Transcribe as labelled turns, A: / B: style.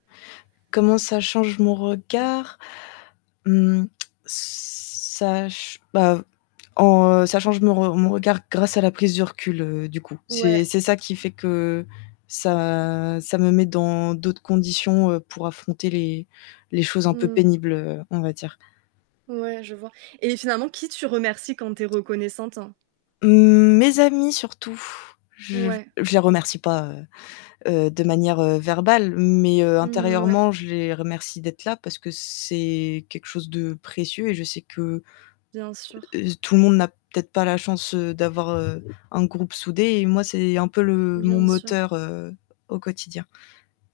A: Comment ça change mon
B: Ouais.
A: regard? Mmh Ça ch bah, en, heu, change mon re mon regard grâce à la prise du recul, heu, du coup. C'est
B: Ouais.
A: c'est ça qui fait que ça ça me met dans d'autres conditions, heu, pour affronter les les choses un peu
B: Mmh mh.
A: pénibles, on va dire.
B: Ouais, je vois et finalement, qui tu remercies quand tu es reconnaissante?
A: Mmh, mes amis surtout. Je
B: Ouais.
A: je les remercie pas, heu heu, de manière, heu, verbale mais heu,
B: Mmh ouais.
A: intérieurement, je les remercie d'être là parce que c'est quelque chose de précieux et je sais que
B: Bien sûr.
A: heu, tout le monde n'a peut-être pas la chance, heu, d'avoir, heu, un groupe soudé et moi c'est un peu le mon
B: Bien sûr.
A: moteur, heu, au quotidien.